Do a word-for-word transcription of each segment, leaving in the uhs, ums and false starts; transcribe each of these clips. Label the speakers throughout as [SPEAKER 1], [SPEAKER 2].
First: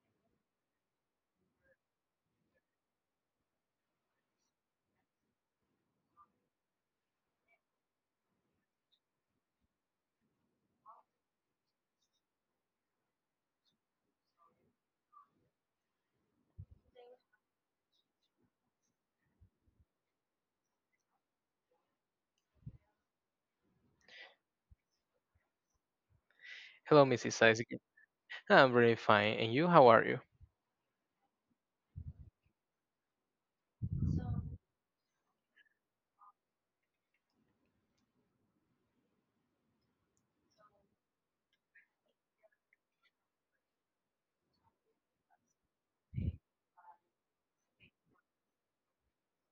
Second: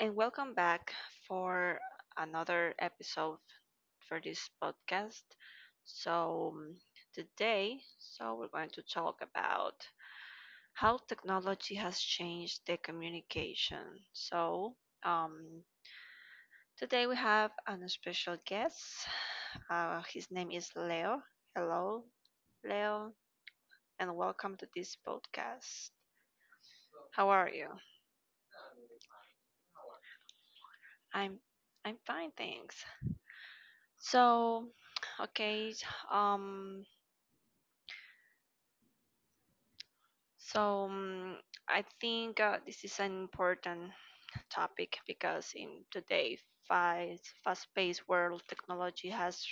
[SPEAKER 1] and welcome back for another episode for this podcast. So, um, Today, so we're going to talk about how technology has changed the communication. So, um, Today we have an special guest. Uh, his name is Leo. Hello, Leo, and welcome to this podcast.
[SPEAKER 2] Hello,
[SPEAKER 1] How
[SPEAKER 2] missus
[SPEAKER 1] are you?
[SPEAKER 2] Isaac. I'm very fine. And you, how are you?
[SPEAKER 1] I'm I'm fine, thanks. So, okay, um, so mm, I think uh, this is an important topic because in today's fast, fast-paced world, technology has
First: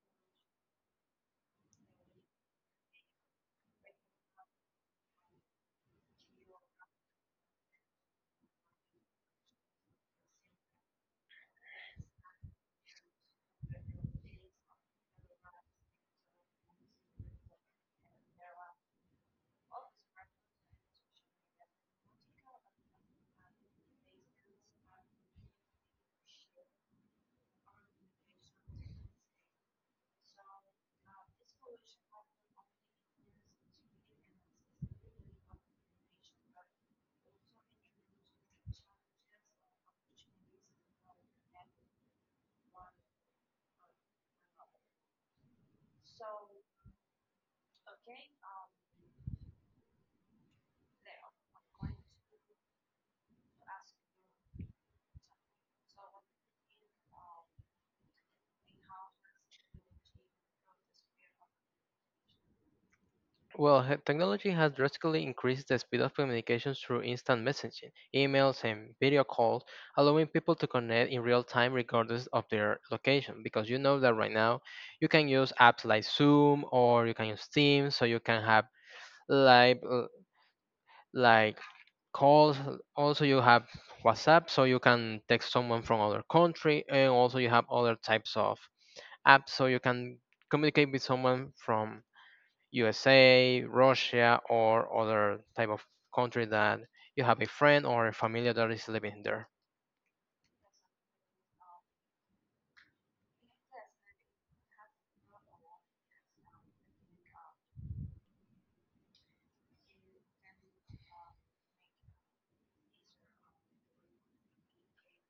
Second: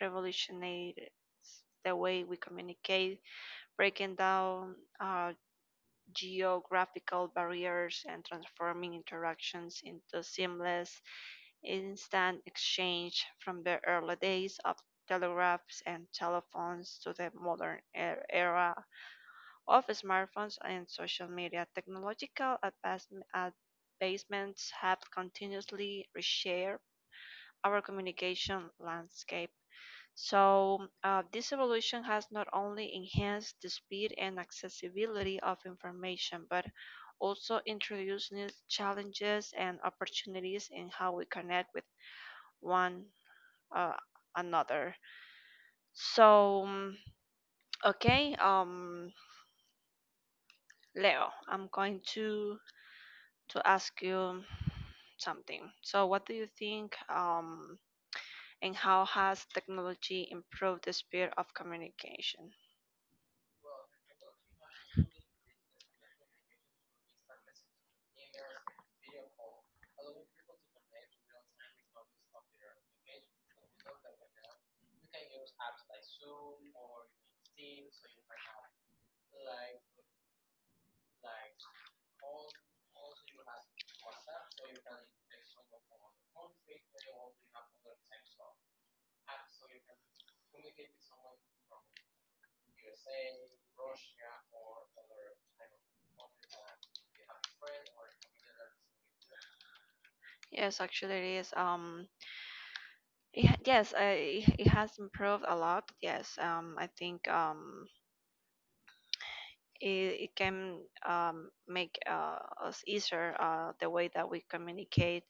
[SPEAKER 1] revolutionized the way we communicate, breaking down uh, geographical barriers and transforming interactions into seamless instant exchange from the early days of telegraphs and telephones to the modern e- era of smartphones and social media. Technological advancem- advancements have continuously reshaped our communication landscape. So, uh, this evolution has not only enhanced the speed and accessibility of information, but also introduced new challenges and opportunities in how we connect with one uh, another. So, mm, okay, um, Leo, I'm going to to ask you something. So, what do you think, um, and how has technology improved the speed of communication?
[SPEAKER 2] Well, he- technology has drastically increased the speed of communications through instant messaging, emails, and video calls, allowing people to connect in real time regardless of their location. Because you know that right now you can use apps like Zoom or you can use Teams, so you can have live uh, like calls. Also, you have WhatsApp, so you can text someone from other country, and also you have other types of app so you can communicate with someone from U S A, Russia, or other type of country that you have a friend or a family that is living there.
[SPEAKER 1] Yes, actually, it is. Um, it, ha- yes, uh, it, it has improved a lot. Yes, um, I think um, it, it can um, make uh, us easier uh, the way that we communicate.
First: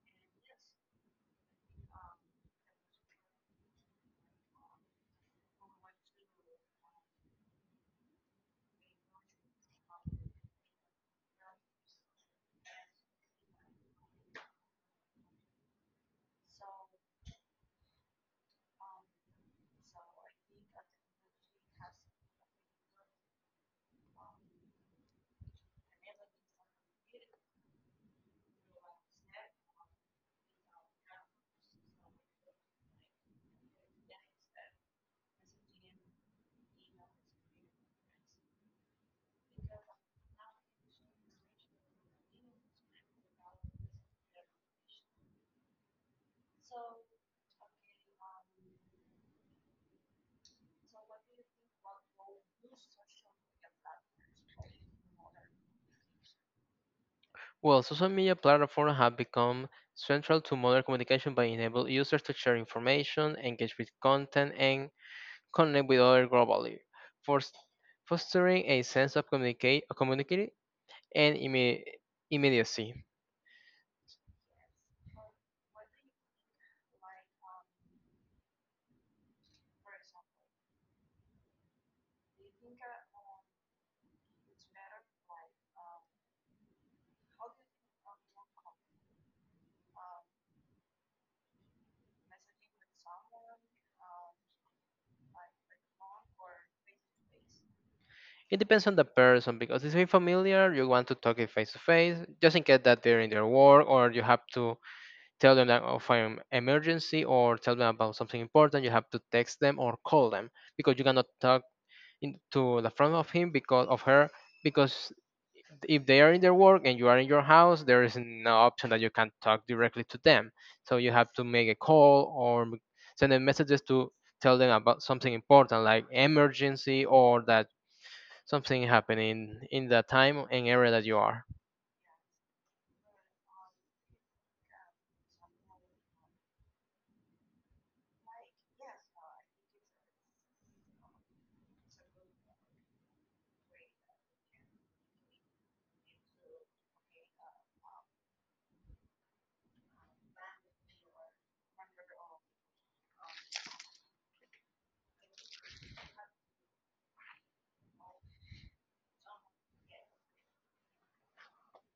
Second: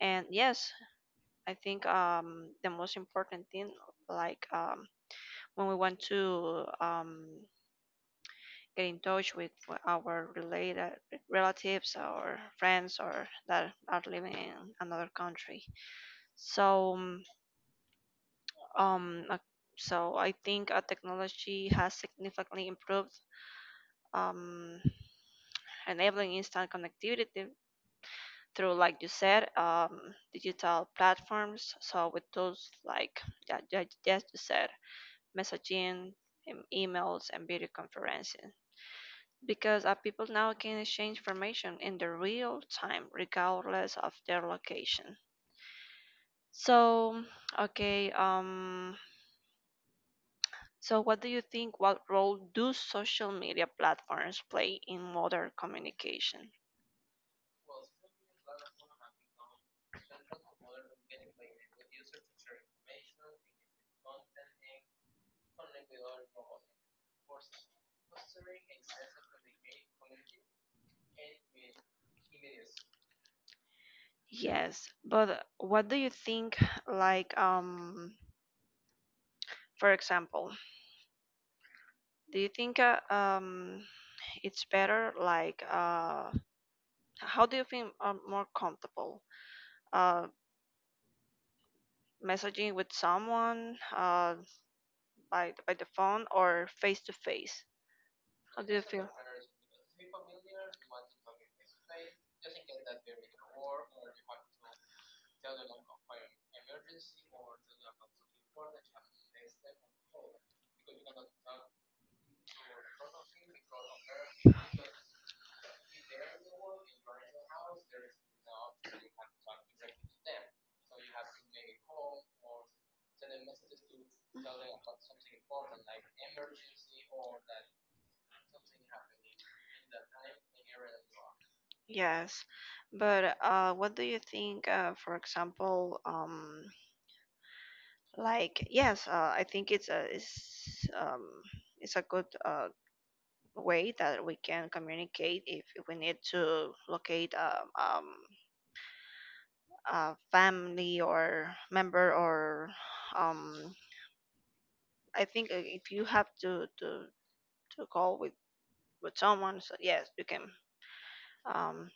[SPEAKER 1] And yes, I think um, the most important thing, like um, when we want to um, get in touch with w- our related relatives or friends or that are living in another country. So, um, um, uh, so I think uh, technology has significantly improved, um, enabling instant connectivity through, like you said, um, digital platforms. So with tools like yeah, yeah, yes, you said messaging, em- emails, and video conferencing. Because uh, people now can exchange information in the real time, regardless of their location. So, okay, um, so what do you think? What role do social media platforms play in modern communication?
[SPEAKER 2] Well, social media platforms have become central to modern communication by enabling users to share information, engage with content, and connect with others globally, fors- fostering a sense of communicate, communicate and imme- immediacy.
[SPEAKER 1] Yes, but what do you think? Like, um, for example, do you think uh, um, it's better? Like, uh, how do you feel uh, more comfortable uh, messaging with someone uh, by by the phone or face to face.
[SPEAKER 2] It
[SPEAKER 1] How do you
[SPEAKER 2] depends on the
[SPEAKER 1] feel?
[SPEAKER 2] person because if you're familiar, you want to talk it face to face, just in case that they're in their work or you have to tell them that of an emergency or tell them about something important, you have to text them or call them because you cannot talk in, to the front of him because of her. Because if they are in their work and you are in your house, there is no option that you can talk directly to them. So you have to make a call or send them messages to tell them about something important like emergency or that something happening in that time and area that you are.
[SPEAKER 1] Yes, but uh, what do you think? Uh, for example, um, like yes, uh, I think it's a it's um, it's a good uh, way that we can communicate if if we need to locate a, um, a family or member or um, I think uh, if you have to to to call with with someone so yes you can um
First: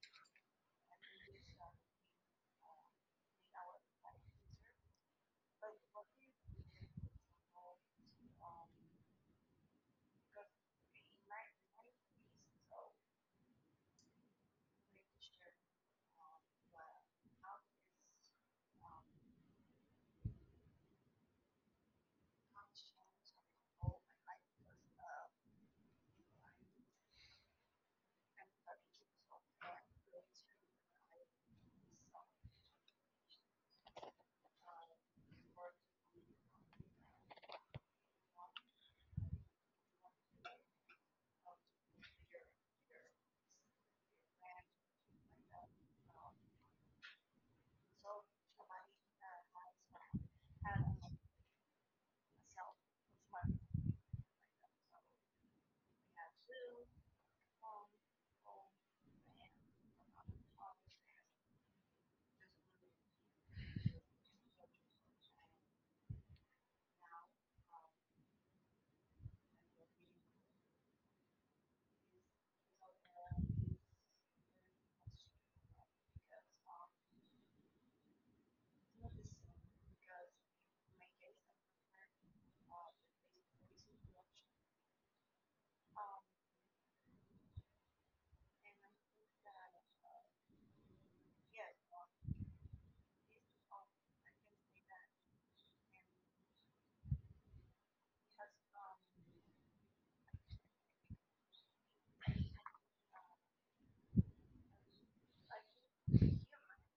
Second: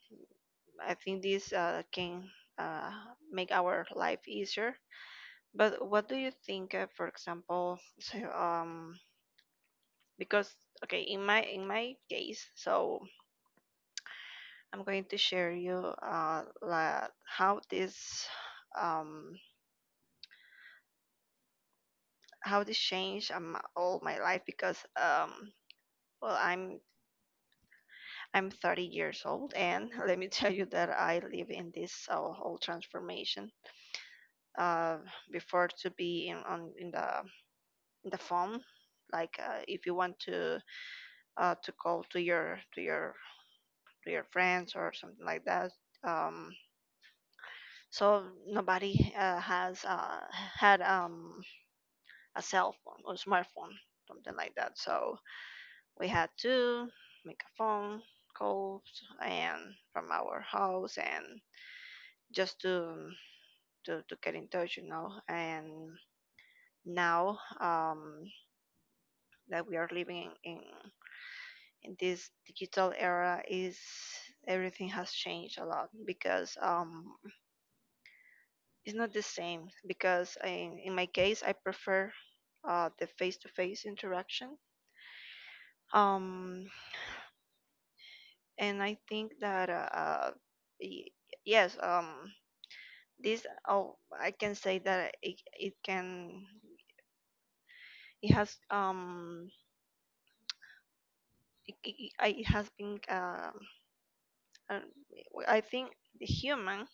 [SPEAKER 1] I think this uh can uh make our life easier. But what do you think uh, for example? So, um, because okay in my in my case, so I'm going to share you uh la, how this um how this changed um, all my life because um well i'm i'm thirty years old and let me tell you that I live in this uh, whole transformation uh, before to be in on in the in the phone. Like uh, if you want to uh, to call to your to your to your friends or something like that. Um, so nobody uh, has uh, had um, a cell phone or smartphone, something like that. So we had to make a phone calls and from our house and just to to, to get in touch, you know. And now, um, that we are living in in this digital era is everything has changed a lot because um it's not the same because in, in my case I prefer uh, the face-to-face interaction um, and I think that uh, uh, y- yes um this oh I can say that it, it can it has um it, it, it I- it has been um uh, I think the human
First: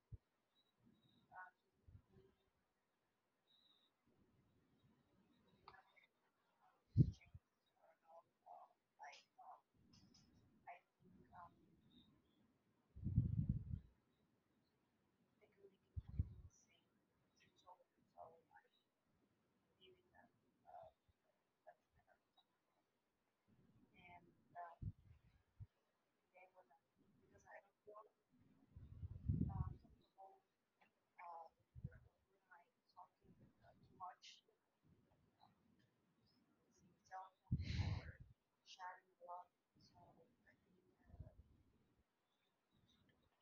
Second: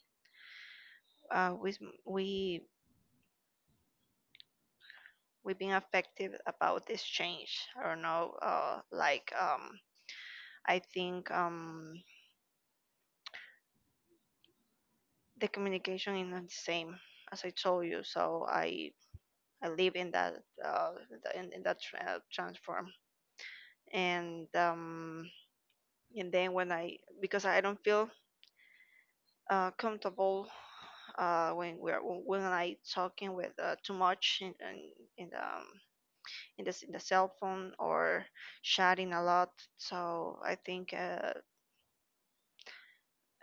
[SPEAKER 1] uh, we we we've been affected about this change. I don't know, uh, like um, I think um, the communication is not the same as I told you. So I I live in that uh, the- in, in that tra- uh, transform, and um, and then when I, because I don't feel uh, comfortable uh, when we're when I talking with uh, too much in in, in the um, in the, in the cell phone or chatting a lot. So I think. Uh,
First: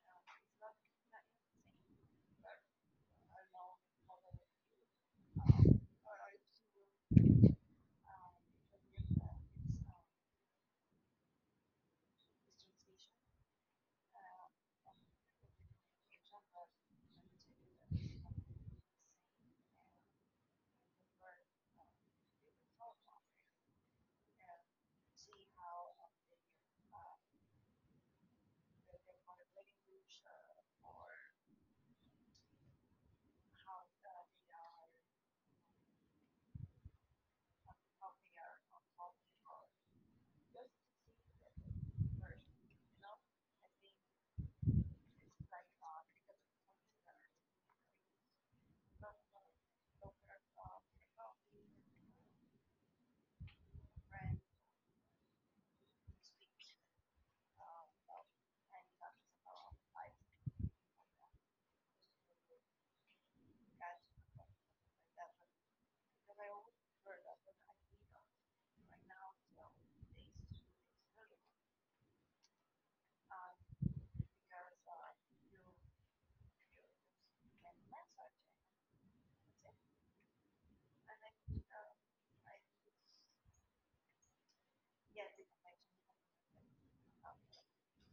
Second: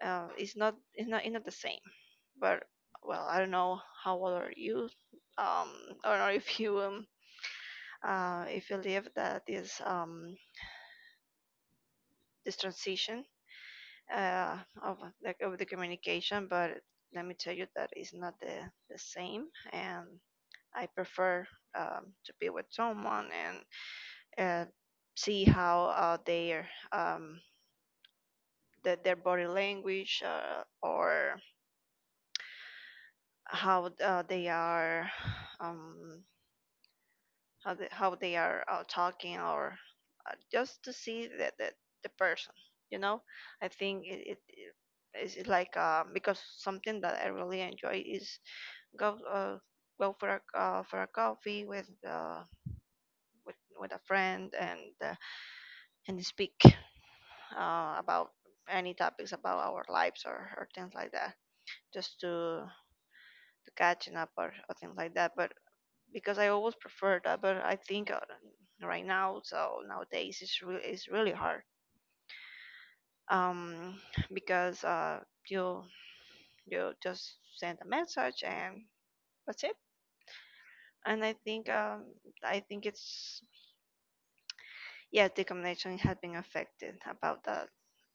[SPEAKER 1] uh, It's not it's not it's not the same. But well, I don't know how old are you. Um, I don't know if you um uh if you live that is um this transition uh of like of the communication. But let me tell you that it's not the the same, and I prefer um to be with someone and uh see how uh their um the, their body language uh, or how uh, they are um, how they, how they are uh, talking or uh, just to see that the, the person you know I think it, it is like uh, because something that I really enjoy is go uh, go for a uh, for a coffee with uh, with with a friend and uh, and speak uh, about any topics about our lives or, or things like that, just to to catching up or, or things like that. But because I always prefer that, but I think uh, right now, so nowadays it's really it's really hard. Um, because uh, you you just send a message and that's it. And I think um, I think it's yeah the communication has been affected about that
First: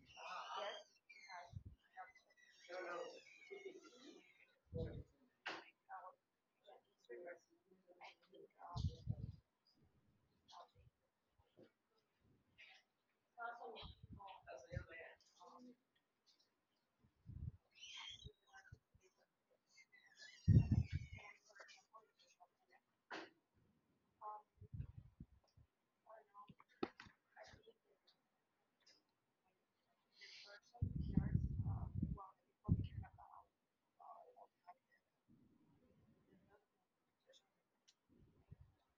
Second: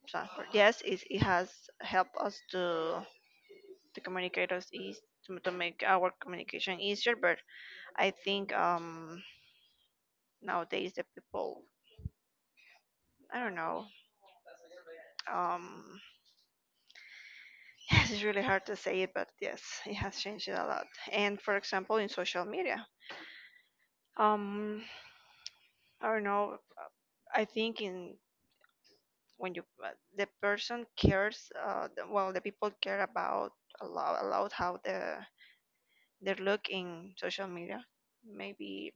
[SPEAKER 1] transport. Yes, it, it has helped us to to communicate us eas to, to make our communication easier. But I think um nowadays the people I don't know um. Yes, it's really hard to say it, but yes, it has changed a lot. And for example, in social media, um, I don't know. I think in when you uh, the- person cares, uh, the- well, the people care about a lot, a lot how the their look in social media. Maybe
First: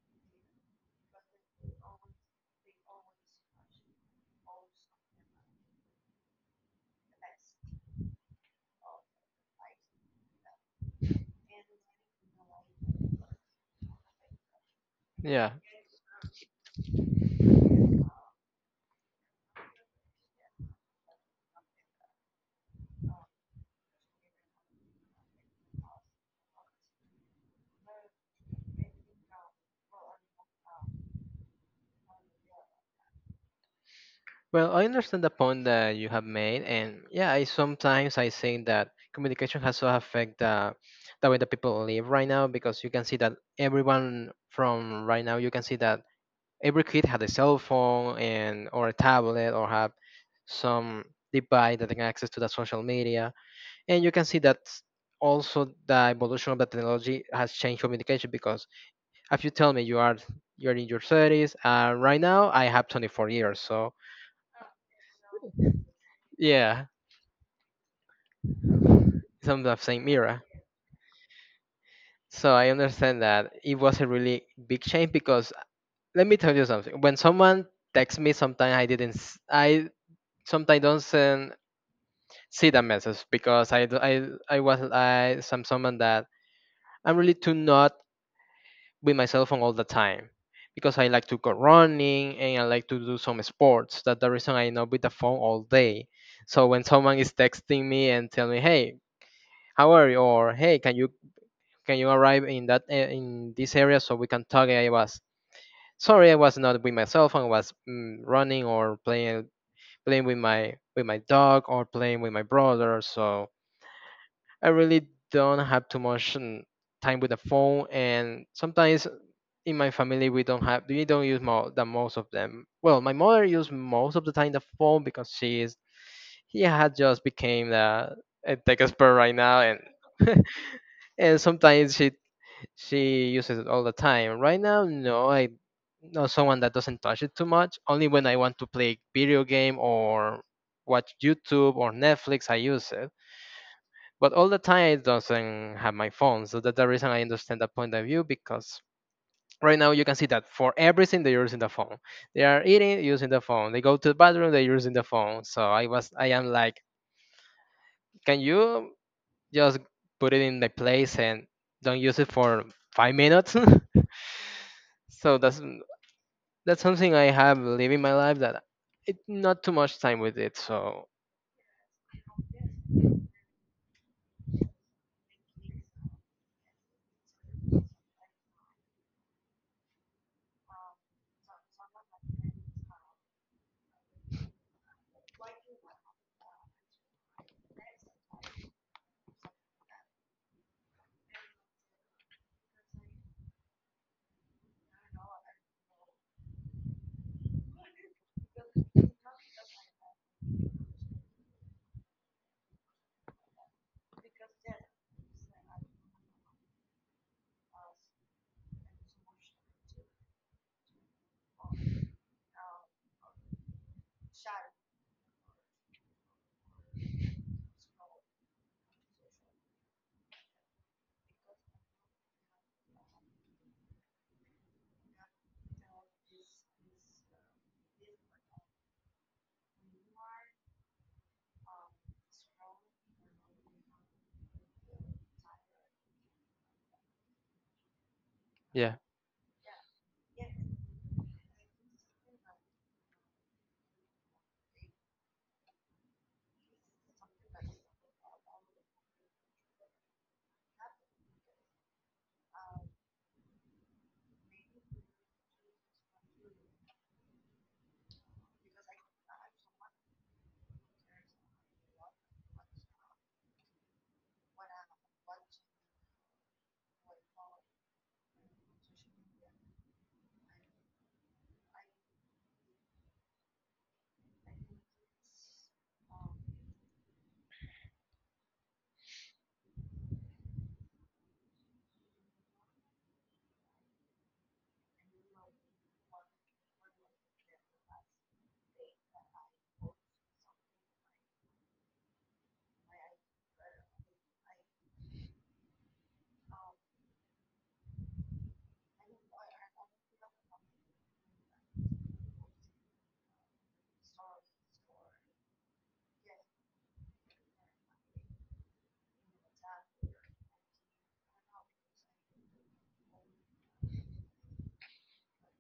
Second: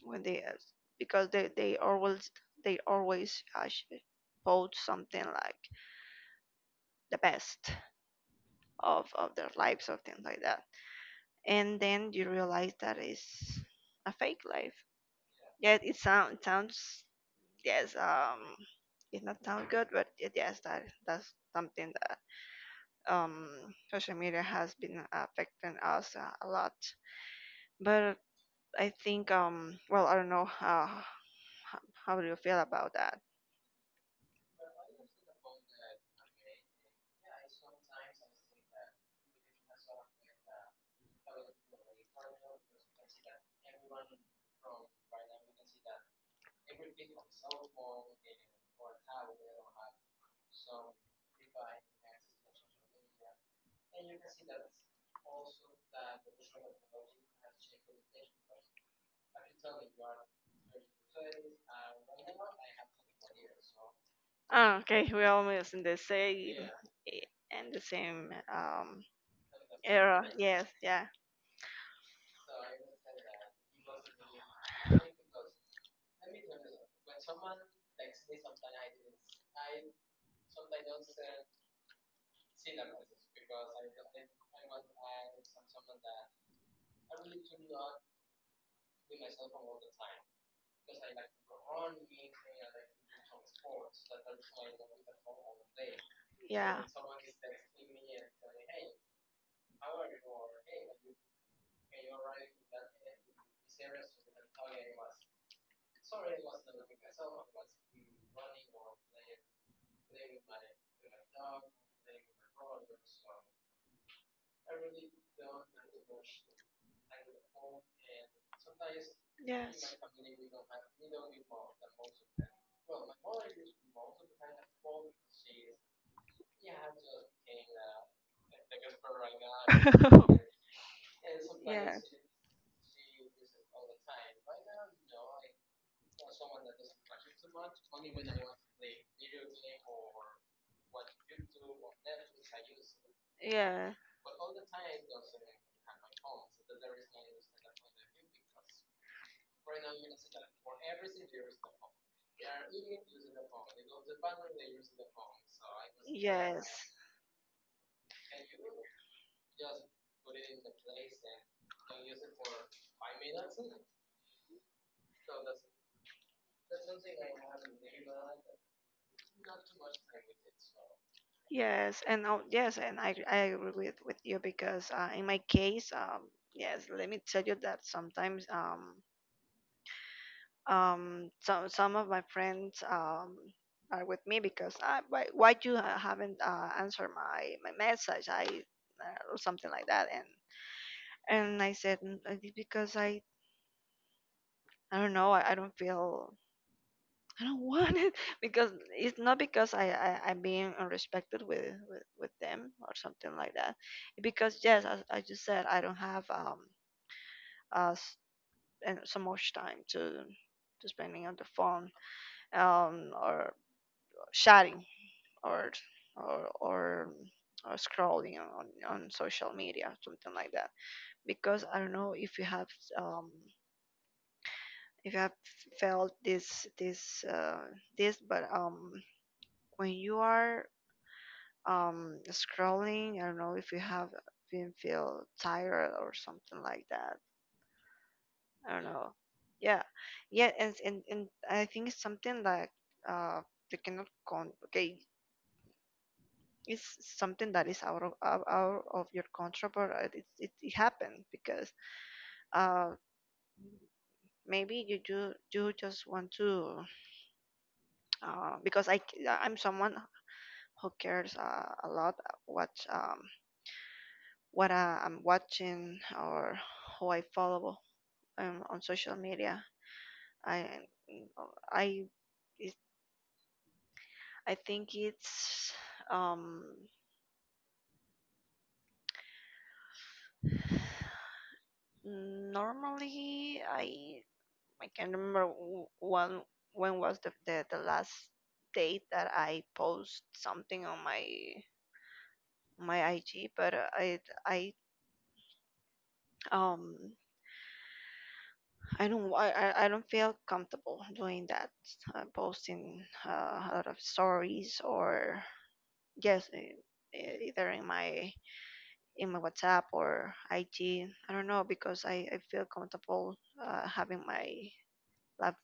[SPEAKER 1] when they uh, because they they always they always uh, sh- post something like the best of of their lives or things like that. And then you realize that it's a fake life.
[SPEAKER 2] Yeah.
[SPEAKER 1] Yet it sound Sounds yes um it not sound good, but it, yes that that's something that um social media has been affecting us uh, a lot. But I think um well I don't know how how, how do you feel about that?
[SPEAKER 2] Well, I understand the point that you have made, and yeah, I sometimes I think that communication has to affect the the way that people live right now because you can see that everyone from right now you can see that every kid had a cell phone and or a tablet or have some device that they can access to the social media, and you can see that also the evolution of the technology has changed communication because if you tell me you are you're in your thirties and right now I have twenty-four years, so
[SPEAKER 1] Ah, okay, we're almost in the same
[SPEAKER 2] yeah,
[SPEAKER 1] i- and the same um
[SPEAKER 2] something of same
[SPEAKER 1] era.
[SPEAKER 2] era.
[SPEAKER 1] Yes, yeah,
[SPEAKER 2] So I understand that it was a really big change because let me tell you something, when someone texts me sometimes I didn't s- i sometimes don't send, see the message because i d- i, I was I some someone that I'm really too not with my cell phone all the time because I like to go running and I like to do some sports. That's the reason I'm not with the phone all day. So
[SPEAKER 1] yeah,
[SPEAKER 2] when someone is texting me and tell me, "Hey, how are you?" or "Hey, can you can you arrive in that a- in this area so we can talk?" I was sorry, I was not with my cell phone. I was mm, running or playing playing with my with my dog or playing with my brother. So I really don't have too much um, time with the phone, and sometimes in my
[SPEAKER 1] yes,
[SPEAKER 2] family we don't have we don't use more the most of them. Well, my mother used most of the time the phone because she is he had just became the a tech expert right now, and and sometimes
[SPEAKER 1] yes.
[SPEAKER 2] she she uses it all the time. Right now, no, I know someone that doesn't touch it too much. Only when I want to play video game or watch YouTube or Netflix, I use it.
[SPEAKER 1] Yeah.
[SPEAKER 2] But all the time I doesn't have my phone, so that's the reason I understand that point of view because right now you can see that for everything they're using the phone. They are eating using the phone. They go to the bathroom, they're using the phone. So I was I am
[SPEAKER 1] Yes.
[SPEAKER 2] like, can you just put it in the place and don't use it for five minutes? So that's that's something I have living my life that it not too much time with it. So
[SPEAKER 1] Yes. And oh, yes. And I I agree with, with you because uh, in my case, um, yes. Let me tell you that sometimes um um some some of my friends um are with me because I why why you uh, haven't uh, answered my my message I uh, or something like that, and and I said, "Mm, uh, because I I don't know I, I don't feel. I don't want it." Because it's not because I, I I'm being unrespected with, with with them or something like that. Because yes, as I just said, I don't have um uh s- and so much time to to spending on the phone um or chatting or or or, or scrolling on on social media something like that. Because I don't know if you have um if you have felt this this uh this but um when you are um scrolling I don't know if you have been feel tired or something like that. I don't
[SPEAKER 2] yeah.
[SPEAKER 1] know. Yeah, yeah, and and, and I think it's something that uh you cannot con okay it's something that is out of out, out of your control but uh, it, it, it happened because uh maybe you do do just want to uh because i c- I'm someone who cares uh, a lot what um what uh, I'm watching or who I follow um, on social media. I I it- I think it's um normally I I can't remember wh- when when was the, the the last date that I post something on my my I G, but uh, I I um I don't I I I don't feel comfortable doing that uh, posting uh, a lot of stories or yes e- e- either in my in my WhatsApp or I G. I don't know because I, I feel comfortable uh, having my life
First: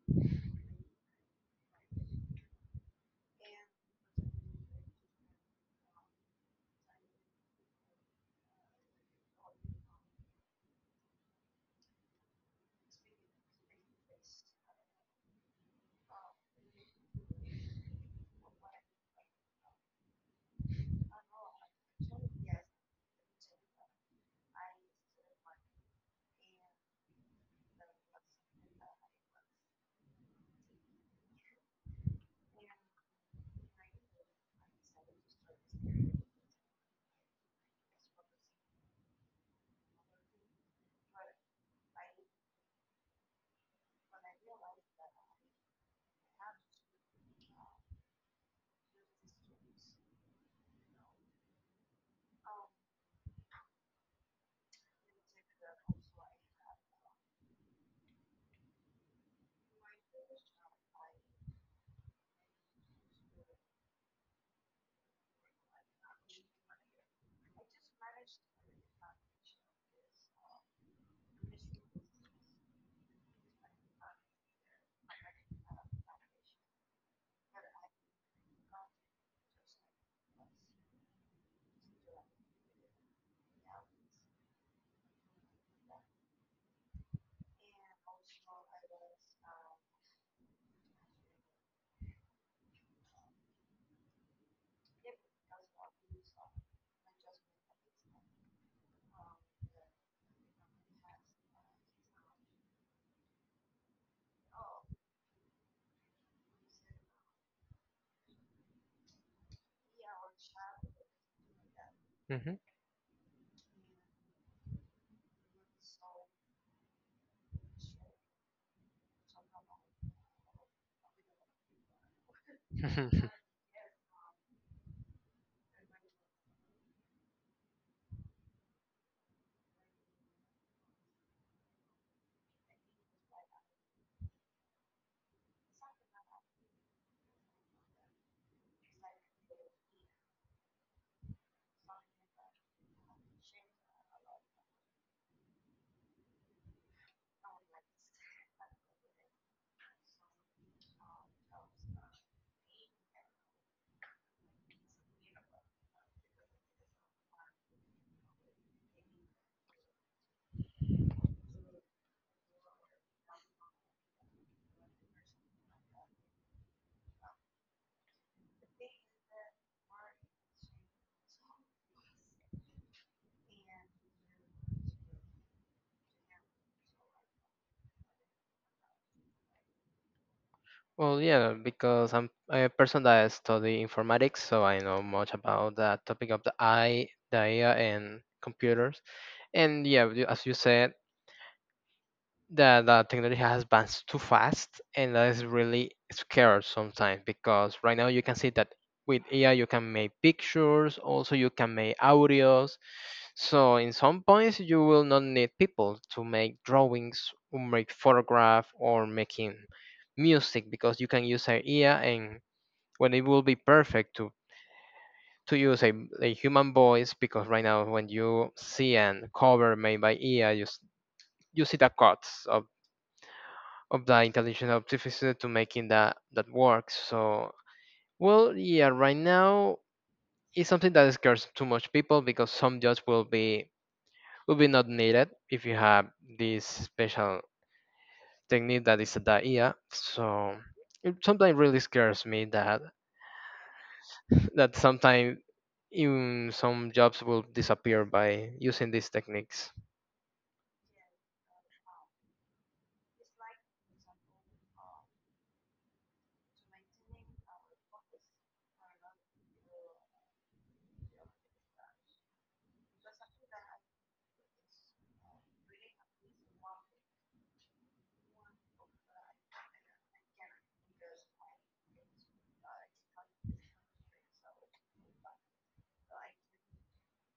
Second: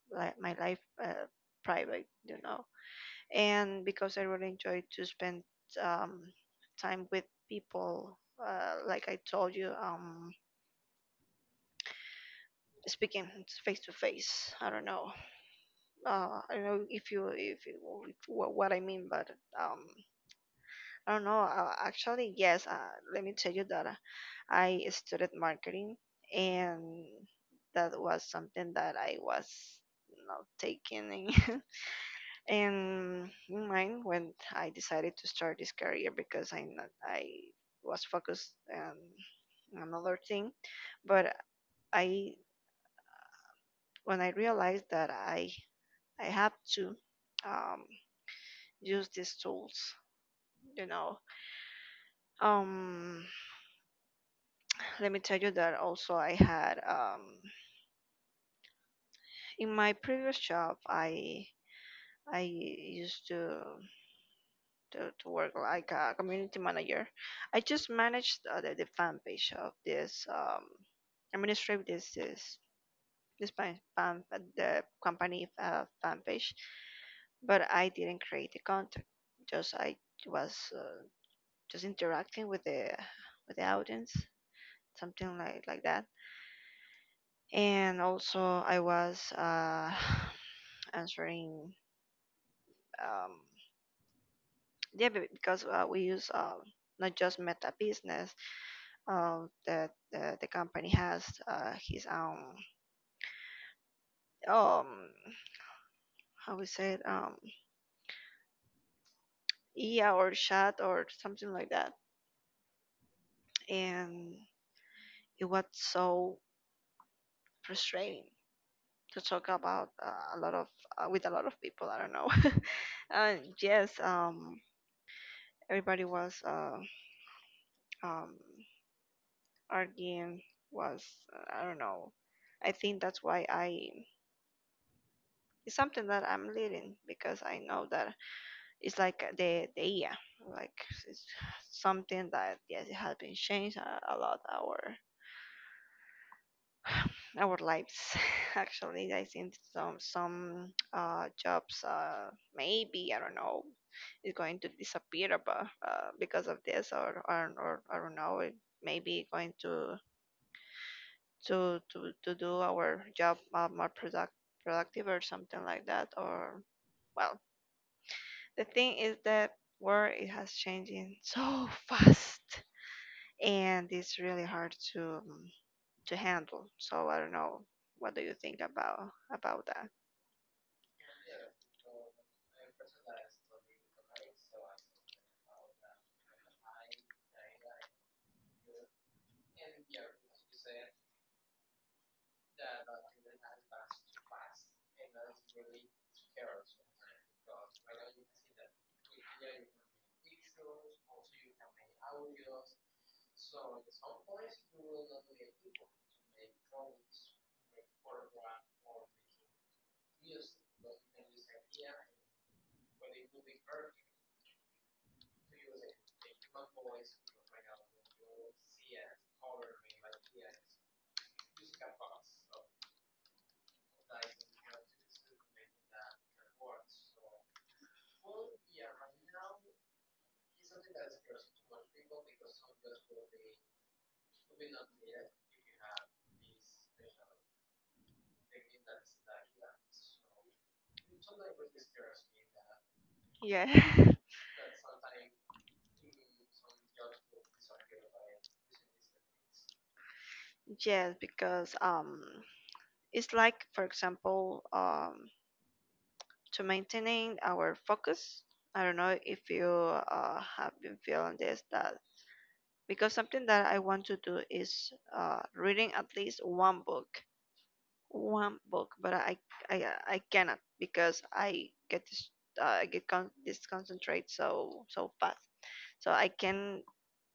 [SPEAKER 1] my life uh, private, you know, and because I really enjoy to spend um, time with people. Uh, like I told you, um, speaking face to face. I don't know. Uh, I don't know if you if you, wh- what I mean, but um, I don't know. Uh, actually, yes. Uh, let me tell you that. I studied marketing, and that was something that I was not taking in, in in mind when I decided to start this career because I not, I was focused on another thing, but I when I realized that I I have to um, use these tools, you know. Um, Let me tell you that also I had um, in my previous job I I used to, to to work like a community manager. I just managed uh, the, the fan page of this um administrative this this this fan, fan the company uh, fan page, but I didn't create the content. Just I was uh, just interacting with the with the audience, something like like that. And also I was uh, answering um yeah be- because uh, we use um not just meta business, uh, that the, the company has uh, his own um how we say it, um yeah, or chat or something like that. And it was so frustrating to talk about uh, a lot of uh, with a lot of people I don't know.
[SPEAKER 2] Hmm.
[SPEAKER 1] And yes, um everybody was uh, um arguing, was uh, I don't know. I think that's why I it's something that I'm leading because I know that it's like the the yeah, like it's something that, yes, it has been changed a, a lot our our lives. Actually I think some some uh jobs, uh maybe I don't know, is going to disappear about uh, because of this, or, or or I don't know, it maybe going to to to to do our job, uh, more product productive or something like that. Or well, the thing is that world it has changing so fast, and it's really hard to um, to handle. So I don't know. What do you think about about that?
[SPEAKER 2] Well, yeah, because I'm a person that study informatics, so I know much about that topic of the eye, the A I, and computers. And yeah, you- as you said, the the technology has advanced too fast and that is really scared sometimes because right now you can see that with A I you can make pictures, also you can make audios. So in some points you will not need people to make drawings or make photograph or making music because you can use an A I and when it will be perfect to to use a, a human voice because right now when you see an cover made by A I you s- you see the cuts of of the intelligent artificer to making that that work. So well, yeah, right now it's something that scares too much people because some jobs will be will be not needed if you have this special technique that is the I A. So it sometimes really scares me that
[SPEAKER 1] Yeah.
[SPEAKER 2] that sometimes even some jobs will disappear by using these techniques.
[SPEAKER 1] Yes, because um, it's like, for example, um, to maintaining our focus. I don't know if you uh, have been feeling this, that because something that I want to do is uh, reading at least one book, one book, but I I I cannot because I get this, uh, I get con- disconcentrate so so fast. So I can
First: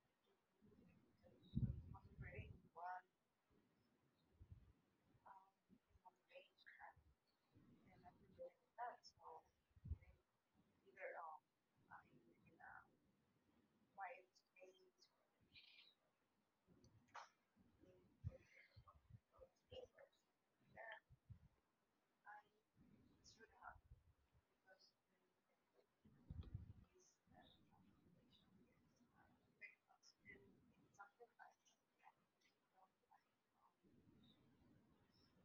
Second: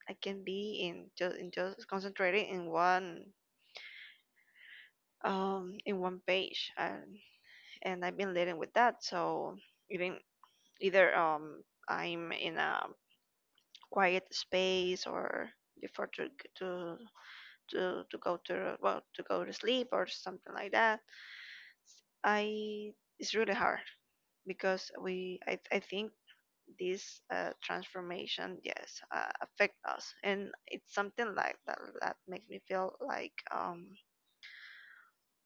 [SPEAKER 1] I can be in just, in just concentrating in one, um in one page. and and I've been leading with that. So even, either, um I'm in a quiet space or before to to to, to go to, well, to go to sleep or something like that, I it's really hard. Because we, I, I think this, uh, transformation, yes, uh, affect us, and it's something like that that makes me feel like, um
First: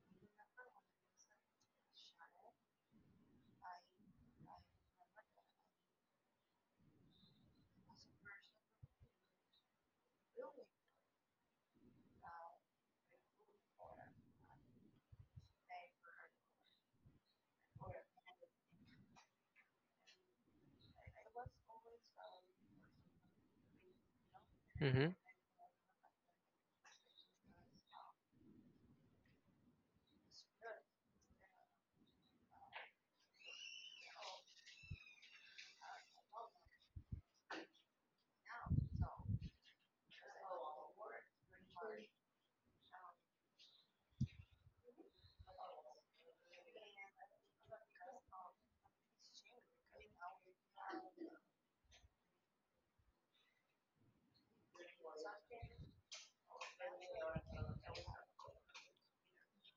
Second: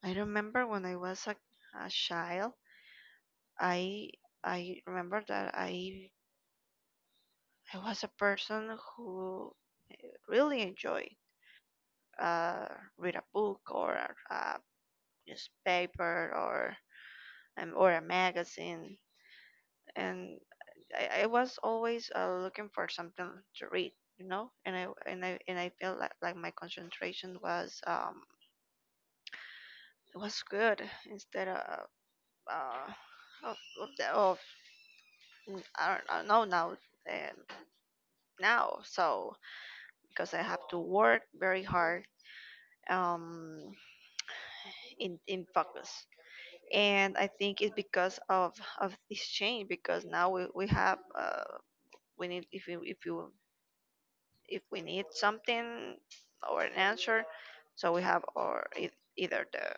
[SPEAKER 1] I remember when I was a, a child, I I remember that I I was a person who really enjoyed uh read a book or a newspaper or, um, or a magazine. And I, I was always, uh, looking for something to read, you know. And I
[SPEAKER 2] Mm-hmm.
[SPEAKER 1] and I and I feel like, like my concentration was um was good, instead of uh of, of, the, of mm, I don't, I don't know now, um, now. So because I have to work very hard um in in focus, and I think it's because of of this change, because now we we have uh we need, if you if you if we need something or an answer. So we have or e- either the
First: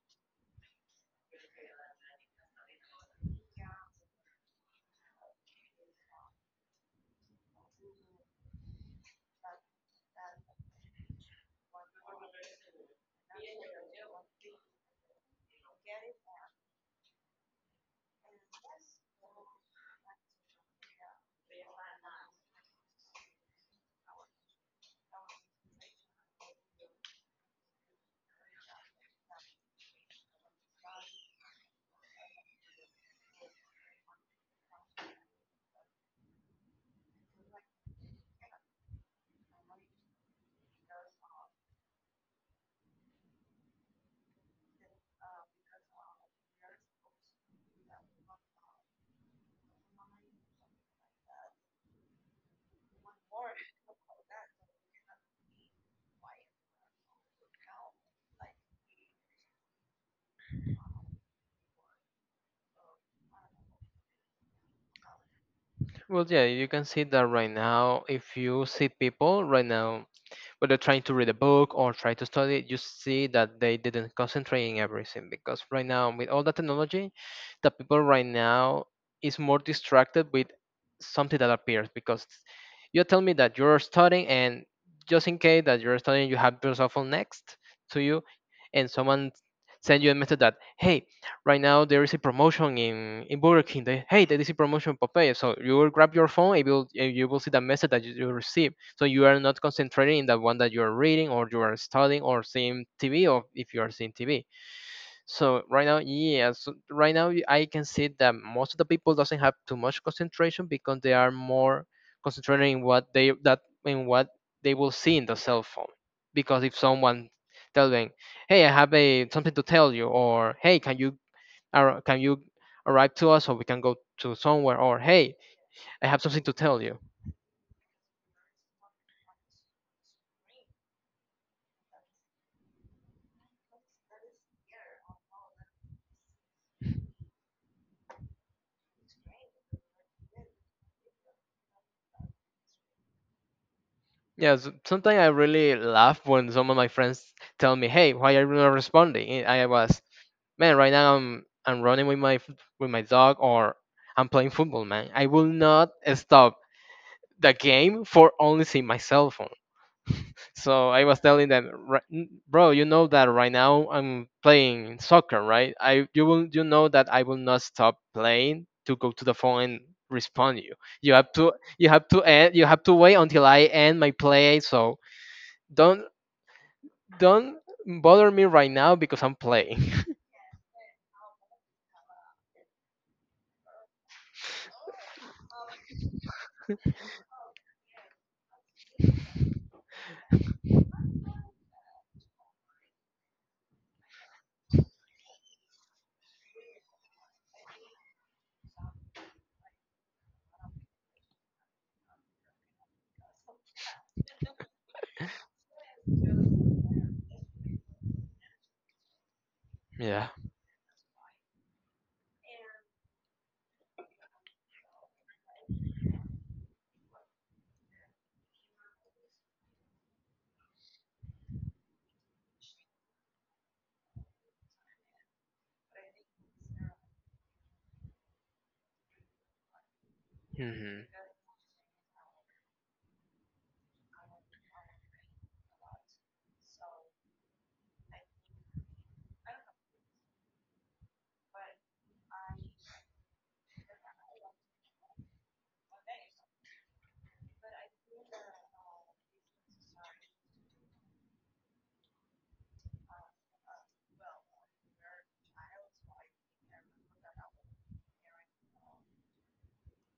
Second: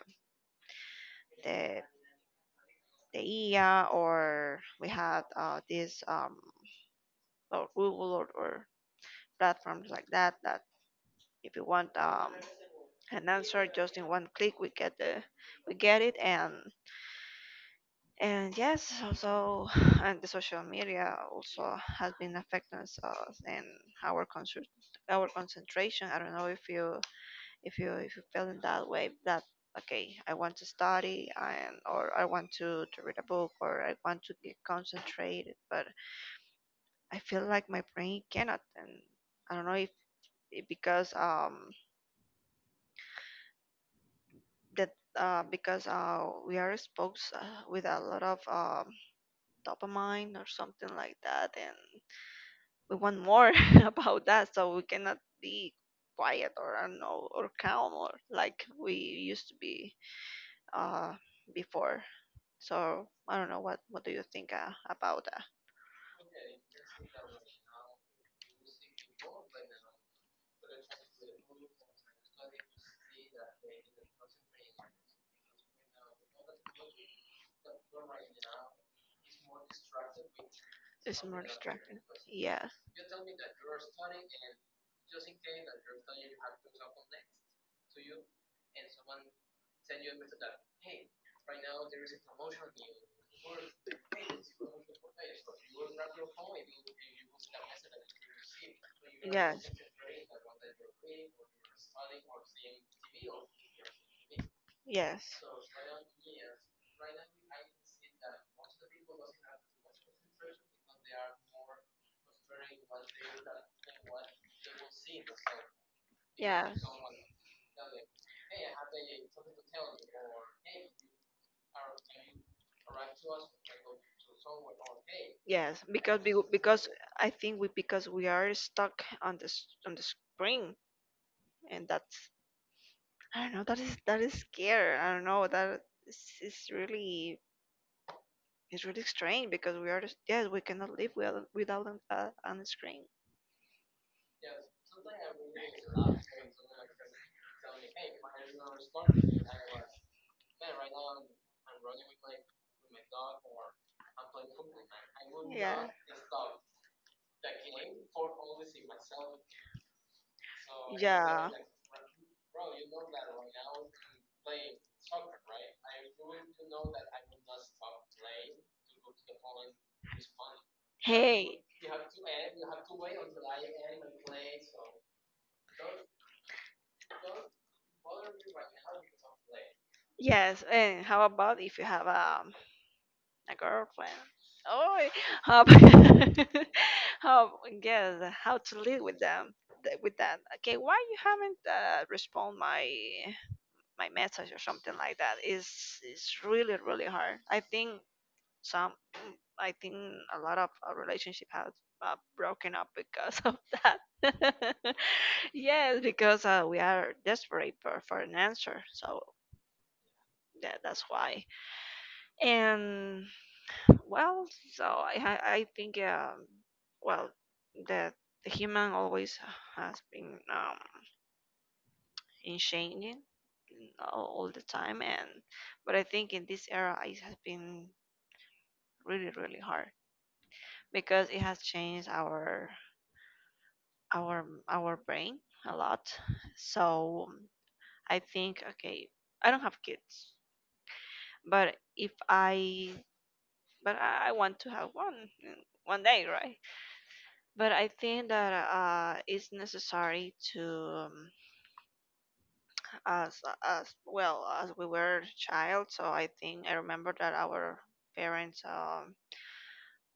[SPEAKER 1] the the I A, or we had, uh, this, um, or Google, or, or platforms like that, that if you want, um, an answer just in one click, we get the we get it. and and yes, also and the social media also has been affecting us, uh, and our concert our concentration. I don't know if you if you if you feel in that way, that okay, I want to study and, or I want to, to read a book or I want to get concentrated, but I feel like my brain cannot. And I don't know if it- because um that uh, because uh, we are exposed uh, with a lot of, um, dopamine or something like that, and we want more about that. So we cannot be quiet, or I don't know, or calm, or like we used to be, uh, before. So I don't know what what do you think, uh, about that?
[SPEAKER 2] Well, yeah, you can see that right now. If you see people right now, when they're trying to read a book or try to study, you see that they didn't concentrate in everything because right now, with all the technology, the people right now is more distracted with
[SPEAKER 1] It's
[SPEAKER 2] something
[SPEAKER 1] more
[SPEAKER 2] that appears
[SPEAKER 1] distracting.
[SPEAKER 2] because
[SPEAKER 1] Yes,
[SPEAKER 2] you tell me that you're studying and just in case that you're studying, you have your cell phone next to you and someone send you a message that, hey, right now there is a promotion in, in Burger King. They, hey, there is a promotion Popeye. So you will grab your phone and you will, and you will see the message that you, you receive. So you are not
[SPEAKER 1] yes,
[SPEAKER 2] concentrating in the one that you are reading or you are studying or seeing T V or if you are seeing T V.
[SPEAKER 1] yes,
[SPEAKER 2] So right now, yes, right now y- I can see that most of the people doesn't have too much concentration because they are more concentrating in what they that in what they will see in the cell phone. Because if
[SPEAKER 1] yes,
[SPEAKER 2] someone tells them, hey, I have a something to tell you, or hey, can you Ar- can you arrive to us or we can go to somewhere? Or hey,
[SPEAKER 1] yes.
[SPEAKER 2] I
[SPEAKER 1] Because
[SPEAKER 2] have
[SPEAKER 1] we,
[SPEAKER 2] something to tell
[SPEAKER 1] because
[SPEAKER 2] you.
[SPEAKER 1] I think we because we are stuck on this on the screen, and that's I don't know. That is that is scary. I don't know. That is, is really it's really strange, because we are just, yes, we cannot live without without an, uh, on the screen.
[SPEAKER 2] Yeah, s sometimes I really laugh when some of my friends tell me, "Hey, why are you not responding?" And I was, man, right now I'm I'm running with my f- with my dog or I'm playing football, man. I will
[SPEAKER 1] Yeah.
[SPEAKER 2] not stop the game for only seeing my cell phone. So I was telling
[SPEAKER 1] Yeah.
[SPEAKER 2] them, "Ri- n- bro, you know that right now I'm playing soccer, right? I you will you know that I will not stop playing to go to the phone and respond you. You have to
[SPEAKER 1] Hey,
[SPEAKER 2] you have to end, you have to wait until I end my play. So don't don't bother me right now because I'm playing."
[SPEAKER 1] yes, and how about if you have a a girlfriend? Oh, how ab- how yes, how to live with them, th- with that? Okay, why you haven't, uh, respond my my message or something like that? Is it's really really hard. I think some, I think a lot of, uh, relationship has, uh, broken up because of that. Yes, because, uh, we are desperate for, for an answer. So
[SPEAKER 2] Yeah.
[SPEAKER 1] that, that's why. And well, so i ha- I think, um well, that the human always has been, um in changing all, all the time. And but I think in this era it has been really really hard,
[SPEAKER 2] Hmm.
[SPEAKER 1] because it has changed our our our brain a lot. So I think okay, I don't have kids, but if I but i I want to have one, uh, one day, right. But I think that, uh, it's necessary to, um, as as well as we were child. So I think I remember that our parents um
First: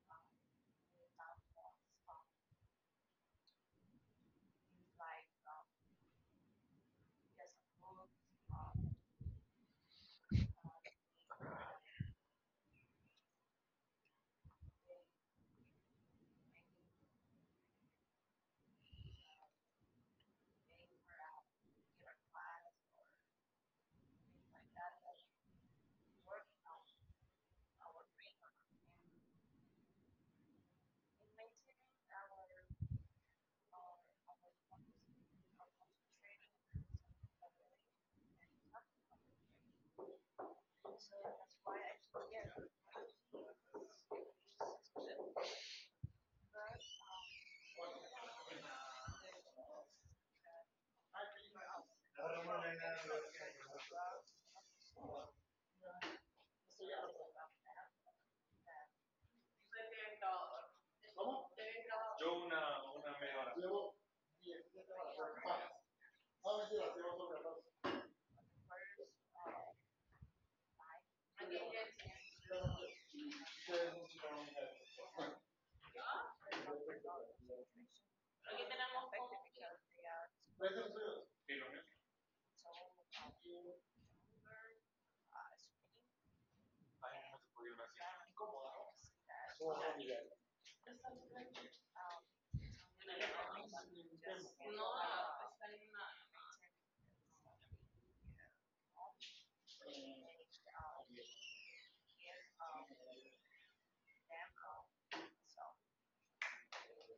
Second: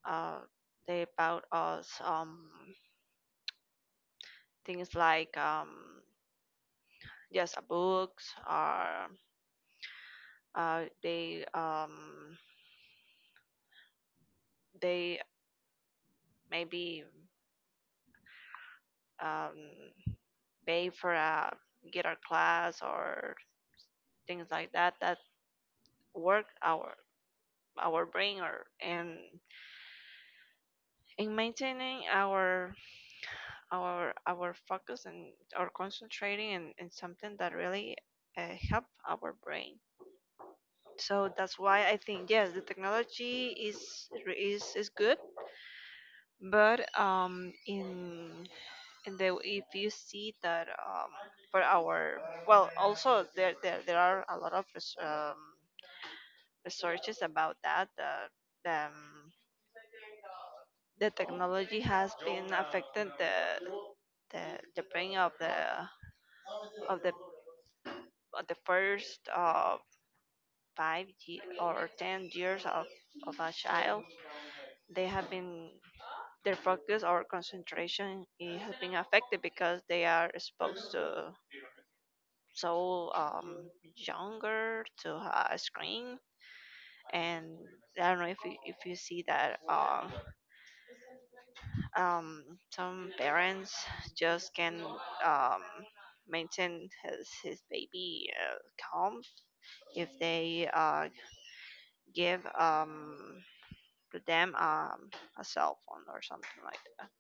[SPEAKER 1] uh they bought us, um things like, um just a books, or uh they um they maybe, um pay for a guitar class, or things like that, that work our our brain or and in maintaining our our our focus and our concentrating and, and something that really, uh, help our brain. So that's why I think yes, the technology is is is good, but um in in the, if you see that, um for our, well, also there there, there are a lot of res- um, researches about that, that, um, the technology has been affecting the the, the brain of the of the of the first, uh, five ye- or ten years of, of a child. They have been their focus or concentration it has been affected because they are exposed to so, um, younger to a screen. And I don't know if you, if you see that, um, um, some parents just can, um, maintain his, his baby, uh, calm, if they, uh, give, um, to them, um, a cell phone or something like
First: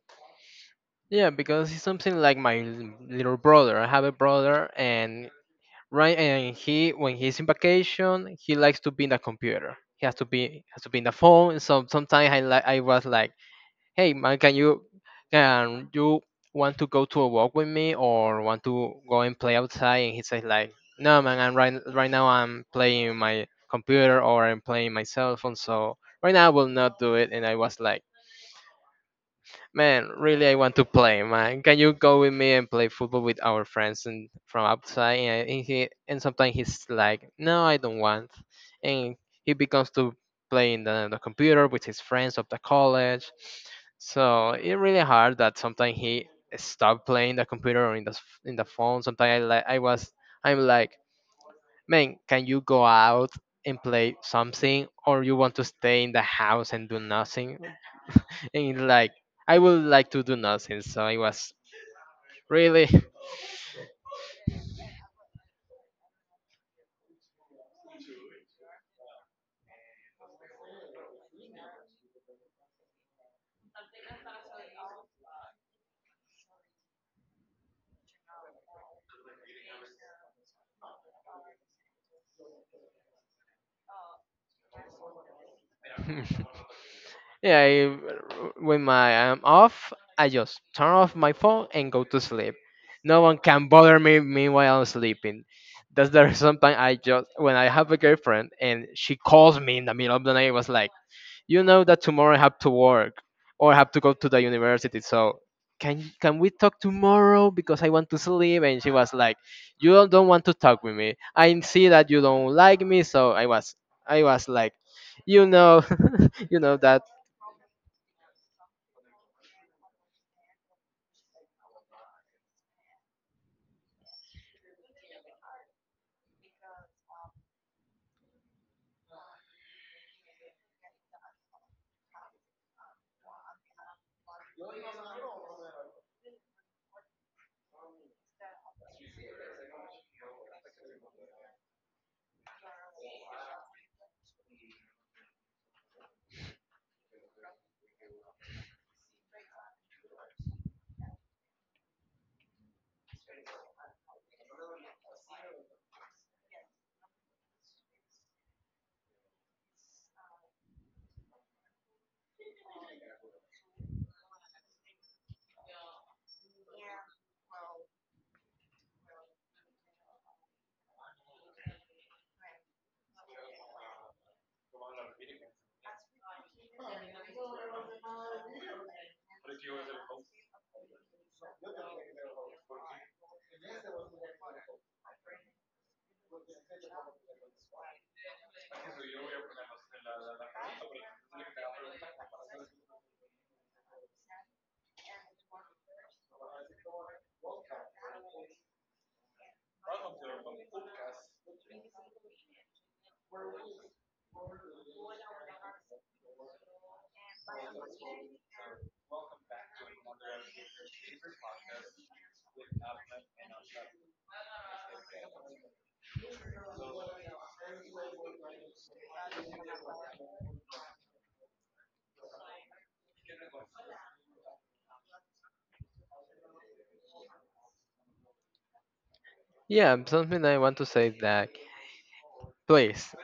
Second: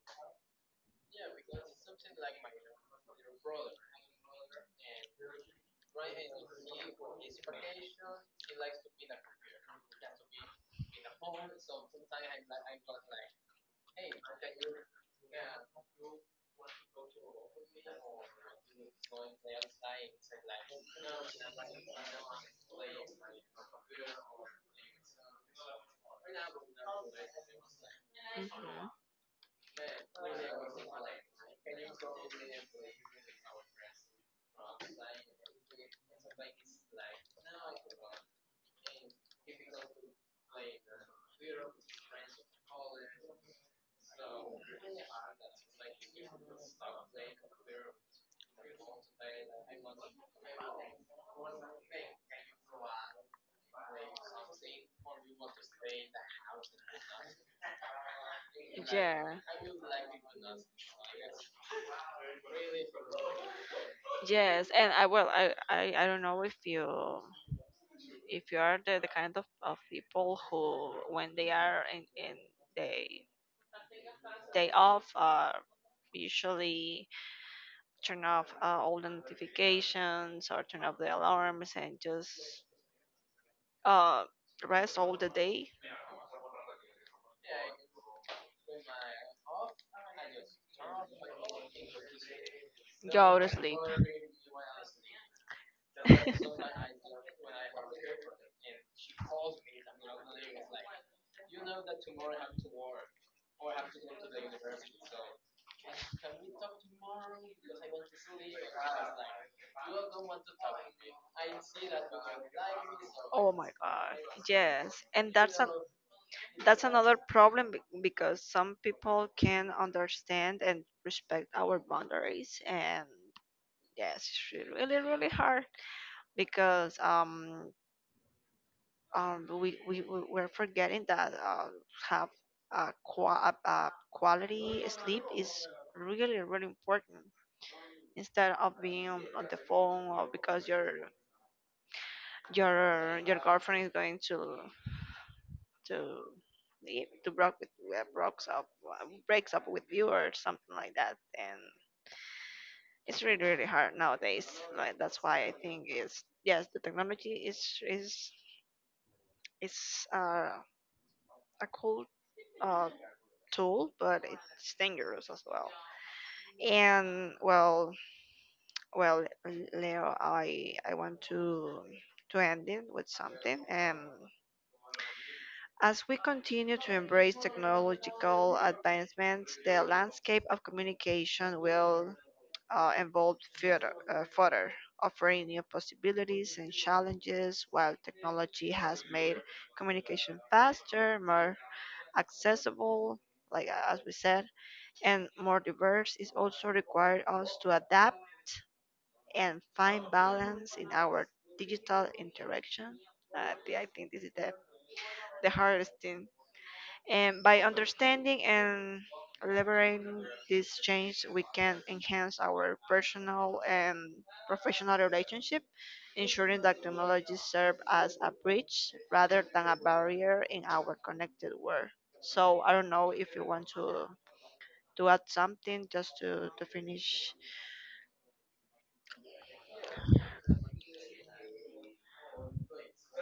[SPEAKER 2] Yeah, because he's something like my l- little brother. I have a brother, and right? And he, when he's in vacation, he likes to be in the computer. He has to be has to be in the phone. So sometimes I like I was like, hey man, can you can you want to go to a walk with me or want to go and play outside? And he says like, no man, I'm right right now I'm playing my computer or I'm playing my cell phone. So right now I will not do it. And I was like
[SPEAKER 1] that. Mhm.
[SPEAKER 2] man, really, I want to play, man. Can you go with me and play football with our friends and from outside? And, uh, and he and sometimes he's like, "No, I don't want," and he becomes to play in the, the computer with his friends of the college. So it's really hard that sometimes he stop playing the computer or in the s- in the phone. Sometimes I like I was I'm like, man, can you go out and play something, or you want to stay in the house and do nothing? And like,
[SPEAKER 1] Yeah.
[SPEAKER 2] I would like to do nothing. So it was really
[SPEAKER 1] Yes, and I well, I, I I don't know if you if you are the, the kind of, of people who when they are in in they day off are usually turn off, uh, all the notifications or turn off the alarms, and just, uh, rest all the day.
[SPEAKER 2] Yeah, I, when my I'm off, I just turn off my phone and go to sleep. No one
[SPEAKER 1] Go to
[SPEAKER 2] can
[SPEAKER 1] sleep.
[SPEAKER 2] bother me meanwhile I'm sleeping. That's the reason sometimes I just when I have a girlfriend and she calls me in the middle of the night, it was like, you know that tomorrow I have to work or I have to go to the university, so can can we talk tomorrow because I want to sleep? And she was like, you don't don't want to talk with me. I see that you don't like me, so I
[SPEAKER 1] Oh my
[SPEAKER 2] was
[SPEAKER 1] god.
[SPEAKER 2] I was like,
[SPEAKER 1] Yes, and
[SPEAKER 2] you
[SPEAKER 1] that's a
[SPEAKER 2] know, you know
[SPEAKER 1] that's
[SPEAKER 2] that
[SPEAKER 1] another problem, be- because some people can understand and respect our boundaries. And yes, it's really really really hard, because um um, we, we, we- we're forgetting that, uh, have a qua- a uh, quality sleep is really, really important, instead of being on, on the phone, or because your your your girlfriend is going to to leave- to break with, uh, breaks up uh, breaks up with you or something like that. And it's really really hard nowadays, like, that's why I think is yes, the technology is is is uh a cool, uh, tool, but it's dangerous as well. And well, well, Leo, I I want to to end it with something. Um, as we continue to embrace technological advancements, the landscape of communication will, uh, evolved further, uh, further, offering new possibilities and challenges. While technology has made communication faster, more accessible, like, uh, as we said, and more diverse, is also required us to adapt and find balance in our digital interaction. Uh, I think this is the, the hardest thing. And by understanding and leveraging these change, we can enhance our personal and professional relationship, ensuring that technology serve as a bridge rather than a barrier in our connected world. So I don't know if you want to to add something just to, to finish.
[SPEAKER 2] Yeah, something I want to say that please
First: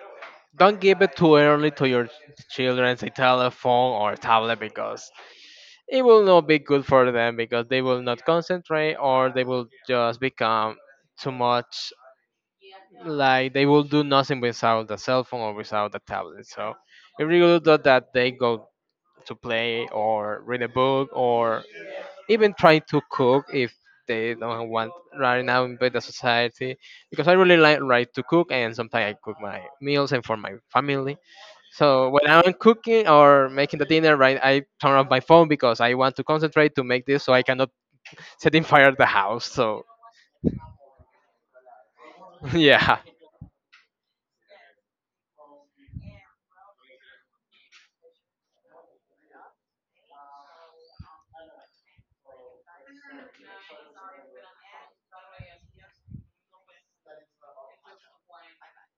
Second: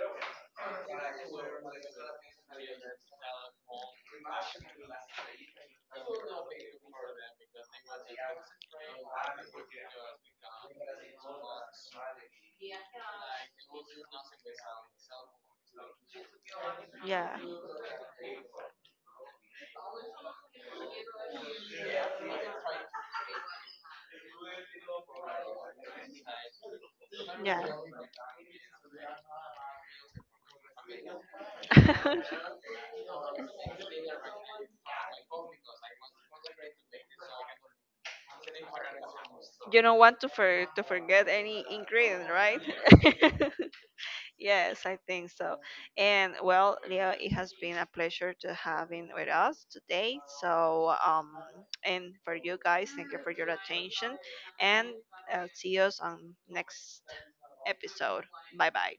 [SPEAKER 2] don't give it too early to your children a telephone or tablet because it will not be good for them because they will not concentrate or they will just become too much like they will do nothing without the cell phone or without the tablet. So if
[SPEAKER 1] Yeah.
[SPEAKER 2] you do that they go to play or read a book or even trying to cook if they don't want right now in the society because I really
[SPEAKER 1] Yeah.
[SPEAKER 2] like like to cook and sometimes I cook my meals and for my family. So when I'm cooking or making the dinner, right, I turn off my phone because I want to concentrate to make this so I cannot set in fire the house.
[SPEAKER 1] You
[SPEAKER 2] So
[SPEAKER 1] don't want to for to forget any ingredient, right?
[SPEAKER 2] yeah.
[SPEAKER 1] Yes, I think so. And well, Leo, it has been a pleasure to having with us today. So um, and for you guys, thank you for your attention, and, uh, see us on next episode. Bye bye.